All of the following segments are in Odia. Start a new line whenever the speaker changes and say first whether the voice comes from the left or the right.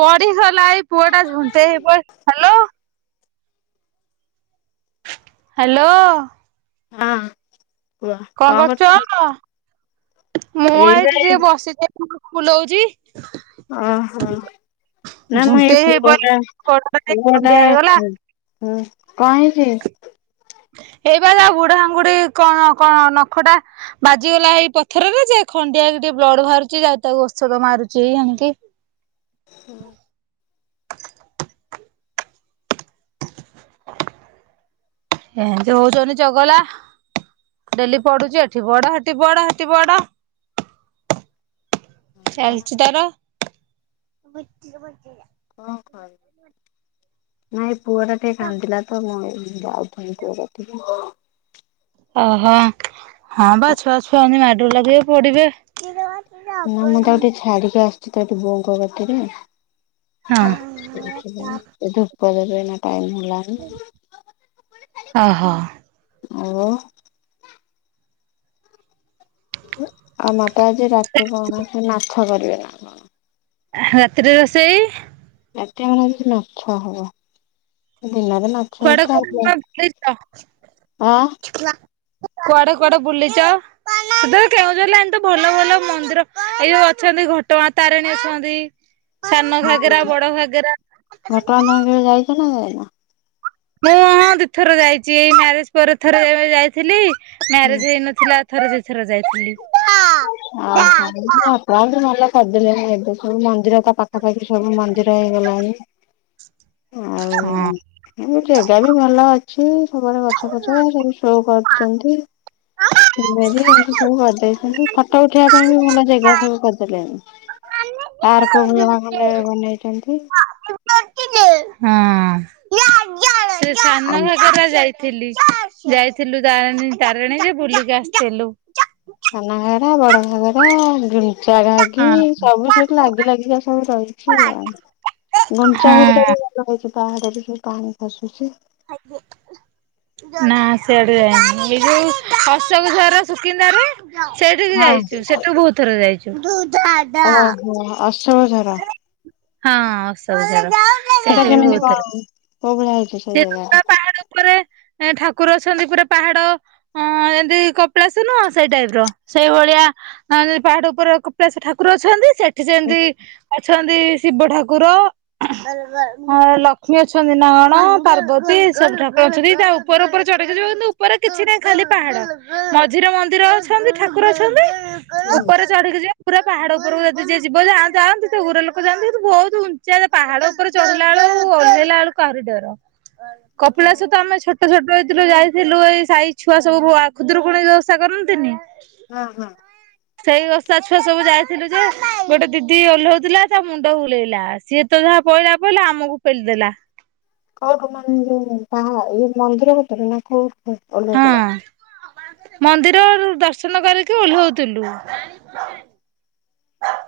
right: ପଢି ଗଲା ଏଇ ପୁଅ ଟା ଝୁଣ୍ଟେ ହେଇ ପଇଲା ହାଲୋ। ହ୍ୟାଲୋ।
left: ହଁ।
right: କଣ କରୁଛ ଅ? ମୁଁ
left: ଏଇବା
right: ଏଇଠି
left: ଏଇ
right: ଟିକେ ବସିଛି ଫୁଲଉଛି।
left: ଓହୋ ନାମ ଏଇ
right: ଝୁଣ୍ଟେଇ ହେଇ
left: ପୁଅ
right: ପଡି
left: ଟା
right: ଗୋଡଟା ଟିକେ
left: ପୁଅ ଟା
right: ଖଣ୍ଡିଆ ହେଇଗଲା
left: କା ହୁଁ କଣ ହେଇଛି?
right: ଏଇ ବା ଆଉ ବୁଢାଆଙ୍ଗୁଡି କଣ କଣ ନଖଟା ବାଜିଗଲା ଏଇ ପଥରରେ ଯେ ଖଣ୍ଡିଆ ଟିକେ ବ୍ଲଡ ବାହାରୁଛି ଯାଇ ତାକୁ ଔଷଧ ମାରୁଛି ଏଇ ଆଣିକି।
left: ହୁଁ।
right: ଏମିତି ହଉଚଛନ୍ତି ଚଗଲା। ଡେଲି ପଡୁଛି, ଏଠି ପଡ ହେଠି ପଡ ହେଠି ପ।
left: ନା
right: ଚାଲିଛି ତାର।
left: କଣ କରବି। ନାଇଁ ଏ ପୁଅ ଟା ଟିକେ କାନ୍ଦିଲା ତ ମୁଁ ଏଇ ଯାଉ [inaudible]
right: ଓହୋ, ହଁ ବା ଛୁଆ ଛୁଆ ହେମିତି ମାଡଗୋଡ଼ି ଲାଗିବେ ପଡିବେ।
left: ନା ମୁଁ ତାକୁ ଟିକେ ଛାଡିକି ଆସିୁଛି ତ ଏଠି ବୋଉଙ୍କ କତିରେ।
right: ହଁ
left: ସେ ଧୂପ ଦେବେ ଏଇନା ଟାଇମ୍ ହେଲା।
right: ଓହୋ।
left: ଓ ଆଉ ମାତା ଆଜି ରାତି କଣ, ସେଇ ମାଛ କରିବେ।
right: ରାତିରେ ରୋଷେଇ?
left: ରାତିରେ ଆମର ଆଜି ମାଛ ହବ। ଦିନରେ ମା
right: କୁଆଡେ କୁଆଡେ ବୁଲିଛ?
left: ଆଁ
right: କୁଆଡେ କୁଆଡେ ବୁଲିଛ? ତମ କେଉଁଝର ଲାଇନ୍ ତ ଭଲ ଭଲ ମନ୍ଦିର ଏଇଯୋଉ ଅଛନ୍ତି ଘଟଗାଁ ତାରିଣୀ ଅଛନ୍ତି। ସାନ ଘାଗେରା, ବଡ ଘାଗେରା।
left: [unintelligible] [unintelligible]
right: ମୁଁ ହଁ ଦିଥର ଯାଇଛି ଏଇ ମ୍ୟାରେଜ ପରେ ଥର ଏବେ ଯାଇଥିଲି,
left: ହୁଁ
right: ମ୍ୟାରେଜ ହେଇନ ଥିଲା, ଥରେ ଦିଥର ଯାଇଥିଲି।
left: ଓହୋ ଆପଣ ଭଲ କରିଦେଲେଣି ଏବେ ସବୁ ମନ୍ଦିର ତା ପାଖାପାଖି ସବୁ ମନ୍ଦିର ହେଇଗଲାଣି।
right: [inaudible] ହଁ।
left: ଆଉ ଜାଗା ବି ଭଲ ଅଛି ସବୁଆଡେ ଗଛ ଫଛ ସବୁ ସୋ କରୁଛନ୍ତି। ଏମିତି ସବୁ କରିଦେଇଛନ୍ତି। ଫଟୋ ଉଠେଇବା ପାଇଁ ବି ଭଲ ଜେଗା ସବୁ କରିଦେଲେଣି। ପାର୍କ ଭଳିଆ ଖଣ୍ଡେ ବନେଇଛନ୍ତି।
right: ହଁ। ସେ ସାନ
left: ଆଉ।
right: ଘାଗରା ଯାଇଥିଲି, ଯାଇଥିଲୁ ତାରିଣୀ, ତାରିଣୀ ଯେ ବୁଲିକି ଆସିଥିଲୁ।
left: ସାନ ଘାଗରା, ବଡ ଘାଗରା, ଗୁଣ୍ଡିଚା ଘାାଗି
right: ହଁ
left: ସବୁ ସେ ଲାଗି ଲାଗିକା ସବୁ ରହିଛି ଆଉ। ଗୁଣ୍ଡିଚା ଘାଗି ଟା
right: ହଁ
left: ବି ଭଲ ହେଇଛି ପାହାଡ ଭିତରୁ ପାଣି ଖସୁଛି।
right: ଆଜ୍ଞା। ନା ସିଆଡେ ଏଇ ଯୋଉ ଅଶୋକ ଝର ସୁକିନ୍ଦାରେ। ସେଇଠିକି
left: ହଁ।
right: ଯାଇଛୁ। ସେଠୁ ବହୁତ ଥର ଯାଇଛୁ।
left: ଓହୋ, ଅଶୋକ ଝର।
right: ହଁ, ଅଶୋକ ଝର।
left: ସେଟା
right: ସେଠିକି
left: କେମିତି
right: ବହୁତ ଥର
left: କଣ କୋଉ ଭଳିଆ ହେଇଛି
right: ସେ
left: ସେଇ ଜାଗା?
right: ପାହାଡ ଉପରେ ଠାକୁର ଅଛନ୍ତି ପୁରା ପାହାଡ। ହଁ, ଯେମିତି କପିଳାସ ନୁହଁ ସେଇ ଟାଇପ୍ ର ସେଇଭଳିଆ। ଆଉ ଯୋଉ ପାହାଡ ଉପରେ କପିଳାସ ଠାକୁର ଅଛନ୍ତି ସେଠି ସେମତି ଅଛନ୍ତି ଶିବ ଠାକୁର, ଲକ୍ଷ୍ମୀ ଅଛନ୍ତି ନା କଣ? ପାର୍ବତୀ, ସବୁ ଠାକୁର ଅଛନ୍ତି ତା ଉପର ଉପରେ ଚଢିକି ଯିବ। କିନ୍ତୁ ଉପରେ କିଛି ନାହିଁ ଖାଲି ପାହାଡ। ମଝିରେ ମନ୍ଦିର ଅଛନ୍ତି, ଠାକୁର ଅଛନ୍ତି, ଉପରେ ଚଢିକି ଯିବ ପୁରା ପାହାଡ ଉପରକୁ ଯଦି ଯିଏ ଯିବ ଯା ଯାଆନ୍ତି ସେ ଗୁରେ ଲୋକ ଯାନ୍ତି କିନ୍ତୁ ବହୁତ ଉ ଉଚ୍ଚା ଯେ, ପାହାଡ ଉପରେ ଚଢିଲା ବେଳକୁ, ଓହ୍ଲେଇଲା ବେଳକୁ ଆହୁରି ଡର।
left: ହଁ
right: କପିଳାସ ତ ଆମେ ଛୋଟ ଛୋଟ ହେଇଥିଲୁ ଯାଇ ଥିଲୁ ଏଇ ସାହି ଛୁଆ ସବୁ ଭୋ ଖୁଧୁରୁକୁଣୀ ଓଷା କରନ୍ତିନି।
left: ହଁ ହଁ।
right: ସେଇ ଓଷା ଛୁଆ ସବୁ ଯାଇଥିଲୁ ଯେ ଗୋଟେ ଦିଦି ଓହ୍ଲଉଥିଲା ତା ମୁଣ୍ଡ ବୁଲେଇଲା ସିଏ ସିଏ ତ ଯାହା ପଇଲା ପଇଲା ଆମକୁ ପେଲି ଦେଲା।
left: କୋଉଠୁ ମାନେ ବାହା ଇଏ ମନ୍ଦିର ଭିତରେ ନା କୋଉଠୁ ଓହ୍ଲଉଥିଲା?
right: ମନ୍ଦିରରୁ ଦର୍ଶନ କରିକି ଓହ୍ଲଉଥିଲୁ।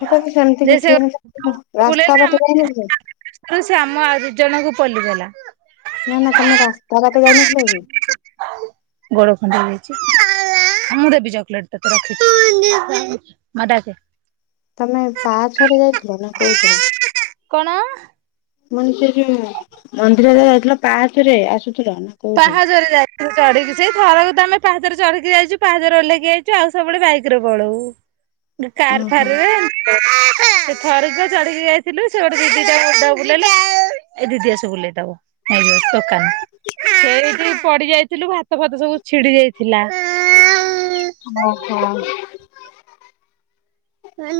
left: ସେଟା କି ସେମିତି
right: ଯେ ସେ
left: କିଛି [unintelligible] ରାସ୍ତା ବାଟେ ଯାଇ ନଥିଲ।
right: କାରଣ ସେ ଆମ ଆଉ ଦୁଇ ଜଣଙ୍କୁ ପଲିଗଲା।
left: ନା ନା ତମେ ରାସ୍ତା ବାଟେ ଯାଇନଥିଲ କି?
right: ଗୋଡ ଖଣ୍ଡିଆ ହେଇଯାଛି। ମୁଁ ଦେବି ଚକୋଲେଟ ତତେ ରଖିଛି [unintelligible] ମା ଡାକେ।
left: ତମେ ପାହାଚ ରେ ଯାଇଥିଲ ନା କୋଉଥିରେ?
right: କଣ
left: ମୁଁ ଏନି ସେ ଯୋଉ ମନ୍ଦିରରେ ଯାଇଥିଲା ପାହାଚରେ ଆସୁଥିଲ ନା କୋଉଠି?
right: ପାହାଚରେ ଯାଇ ଚଢିକି ସେ ଥରକୁ ତ ଆମେ ପାହାଚରେ ଚଢିକି ଯାଇଛୁ ପାହାଚରେ ଓଲ୍ହେଇକି ଆଇଚୁ ଆଉ ସବୁବେଳେ ବାଇକରେ ପଳଉ। ଡୋ କାର
left: ଓହୋ।
right: ଫାର ରେ। ସେ ଥରେ ଯା ଚଢିକି ଯାଇଥିଲୁ ସେ ଗୋଟେ ଦିଦି ଟା ମୁଣ୍ଡ ବୁଲେଇଲା। ଏଇ ଦଦି ଆସୁ ବୁଲେଈ ଦବ ଏ ଯୋଉ ଦୋକାନ।
left: [inaudible]
right: ସେଇଠି ପଡି ଯାଇଥିଲୁ ଭାତ ଭାତ ସବୁ ଛିଡି ଯାଇଥିଲା।
left: ଅ ହ।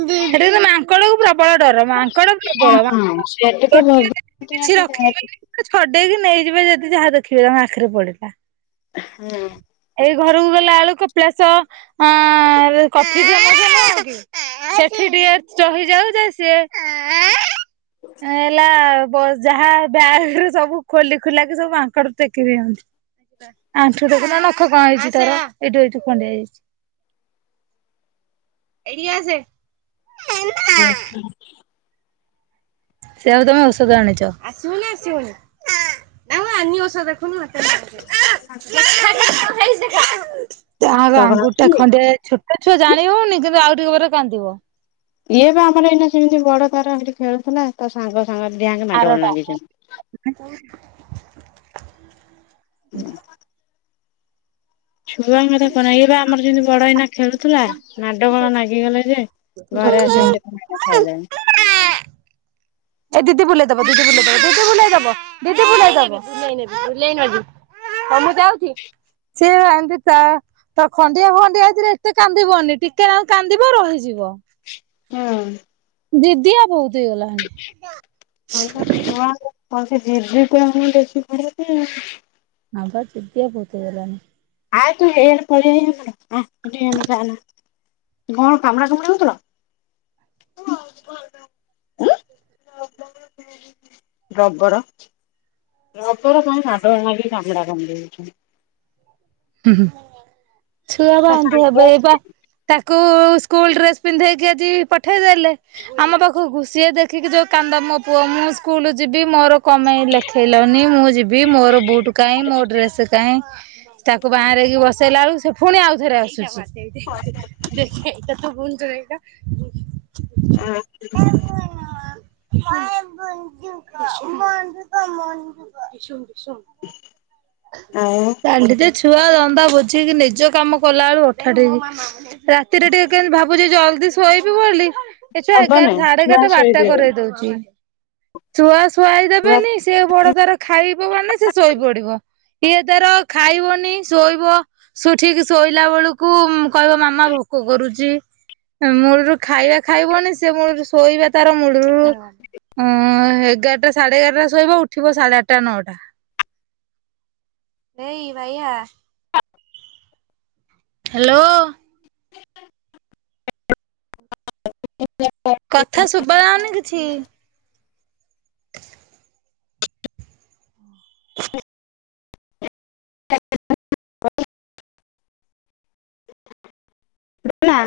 right: ସେଠି କିନ୍ତୁ ମାଙ୍କଡ଼ କୁ ପ୍ର ବଳ ଡର ମାଙ୍କଡ ପ୍ରବଳ ମା
left: ହଁ ସେଠି ତ ଭୋଗ
right: [unintelligible]
left: ହଁ
right: କିଛି ରଖି [unintelligible] ଛଡେଇକି ନେଇଯିବେ ଯଦି ଯାହା ଦେଖିବେ ତାଙ୍କ ଆଖିରେ ପଡିଲା।
left: ହୁଁ।
right: ଏଇ ଘରକୁ ଗଲା ଆଳୁ କପିଳାସ ଅ କଫି ଡିଅ ମଉସା ନୁଅକି ସେଠି ଟିକେ ଚହିଯାଉଚ ସେ ଏଲା ବ ଯାହା ବ୍ୟାଗ ରେ ସବୁ ଖୋଲି ଖୁଲା କିି ସବୁ ମାଙ୍କଡ ଟେକି ଦିଅନ୍ତି। ଆଣ୍ଠୁ ଟାକୁ ନା ନଖ କଣ ହେଇଛି ତାର? ଏଇଠୁ ଏଇଠୁ କଣ୍ଡିଆ ହେଇଯାଛି। ଏଇଟିକି ଆସେ।
left: କ୍ୟାପ ସିନ।
right: ସେ ଆଉ ତମେ ଔଷଧ ଆଣିଚ। ତା ଆଙ୍ଗୁଟା
left: ଜଗନ୍ନାଥ
right: ଖଣ୍ଡିଆ ହେ ଛୋ ଛୋଟ ଛଆ ଜାଣିହଉନି କିନ୍ତୁ ଆଉ ଟିକେ ପରେ କାନ୍ଦିବ।
left: ଇଏ ବା ଆମର ଏଇନା ସେମିତି ବଡ ତାର ସେଠି ଖେଳୁଥିଲା ତା ସାଙ୍ଗ ସାଙ୍ଗ ଡି ଆଙ୍ଗେ ମାଡ଼ ଗୋଳ
right: ଆରଟା।
left: ଲାଗିଚନ୍ତି।
right: [inaudible]
left: ଉଁ। ଛୁଆଙ୍କର କଣ ଏ ଇ ବା ଆମର ଯେମିତି ବଡ ଏଇନା ଖେଳୁଥିଲା ମାଡ଼ଗୋଣ ନାଗିଗଲେ। ଯେ ଘରେ ଆସିକି
right: ରଖିଛନ୍ତି
left: କେତେ ମାଇଲା ଖାଇଲାନି।
right: ଏ ଦିଦି ବୁଲେଇ ଦବ ଦିଦି। ବୁଲେଇ ଦବ ଦିଦି। ବୁଲେଇ ଦବ ଦିଦି। ବୁଲେଇ ଦବ। ହଁ ମୁଁ ଯାଉଛି ସେ ଏମିତ ତା ତ ଖଣ୍ଡିଆ ଫଣ୍ଡିଆ ହେଇଥିରେ ଏତେ କାନ୍ଦିବନି ଟିକେ ନାକ କାନ୍ଦିବ ରହିଯିବ।
left: ହୁଁ।
right: ଦିଦିଆ ବହୁତ ହେଇଗଲାଣି।
left: ଛୁଆଙ୍କୁ କଣ ସେ ଜିଦି ତ ହିଁ ବେଶୀ ଖାଉଛି ଆଉ।
right: ହଁ ବା ଜିଦିଆ ବହୁତ ହେଇଗଲାଣି।
left: ଆଏ ତୁ ଏଇଆଡେ ପଳେଇଆଏ ଧନ ଆ [unintelligible] ଯାଆନା, ‌କଣ କାମୁଡାକାମୁଡି ହଉଥିଲ? ଉଁ ରବର। ରବର ପାଇଁ ମାଡ଼ଗୋଳ ଲାଗିକି କାମୁଡ଼ା କାମୁଡ଼ି ହଉଛନ୍ତି।
right: ହୁଁହୁଁ ଛୁଆରା
left: ତା
right: ଏମିତି
left: ସାଙ୍ଗ
right: ହେବେ ଏ-ପା। ତାକୁ ସ୍କୁଲ ଡ୍ରେସ ପିନ୍ଧେଇକି ଆଜି ପଠେଇଦଲେ ଆମ ପାଖକୁ, ସେ ଦେଖିକି ଯୋଉ କାନ୍ଦ ମୋ ପୁଅ, ମୁଁ ସ୍କୁଲ ଯିବି, ମୋର କମେଇ ଲେଖେଇଲନି? ମୁଁ ଯିବି ମୋର ବୁଟ୍ କାଇଁ, ମୋର ଡ୍ରେସ୍ କାଇଁ? ତାକୁ ବାଆଁରେଇକି ବସେଇଲା ବେଳୁକୁ ସେ ଫୁଣି ଆଉଥରେ ଆସୁଛି। ହେଇଟା ତୁ ଗୁନ୍ଦ୍ ହେଇଟା
left: ଆ
right: ଆ
left: ଆଉ
right: ଭ କୃ [unintelligible] [unintelligible] ଛୁଆ ଧନ୍ଦା ବୁଝିକି ନିଜ କାମ କଲା ବେଳୁ ଅଠାଟେଇ। ରାତିରେ ଟିକେ କେମିତି ଭାବୁଛି ଜଲଦି ଶୋଇବି ବୋଲି ଏ ଛୁଆ ଏଗାରଟ୍
left: ହବନି
right: ସାଢେ
left: ଛୁଆ
right: ଏଗାରଟା ବାରଟା
left: ଶୋଇଦେବେ
right: କରେଇ ଦଉଚି, ଶୁଅସ୍ ଖୁଆଇ
left: ଛୁଆ
right: ଦେବେନି ସେ ବଡ ତାର ଖାଇବ ମାନେ ସେ ଶୋଇ ପଡିବ। ଇଏ ତାର ଖାଇବନି ପୁଣି ଶୋଇବ, ସେ ଠିକ୍ ଶୋଇଲା ବେଳକୁ କହିବ ମାମା ଭୋକ କରୁଛି। ମୂଳୁରୁ ଖାଇବା ଖାଇବନି ସେ ମୂଳୁରୁ ଶୋଇବା ତାର ମୂଳୁରୁ ଉଁ-ଉଁ ଏଗାରଟା ସାଢ଼େ ଏଗାରଟାରେ ଶୋଇବ, ଉଠିବ ସାଢେ ଆଠଟା ନଅଟା। ଏଇ ବାଇଆ ହ୍ୟାଲୋ। କଥା ଶୁଭା ଯାଉନି କିଛି।
left: [inaudible] ଭିଲା?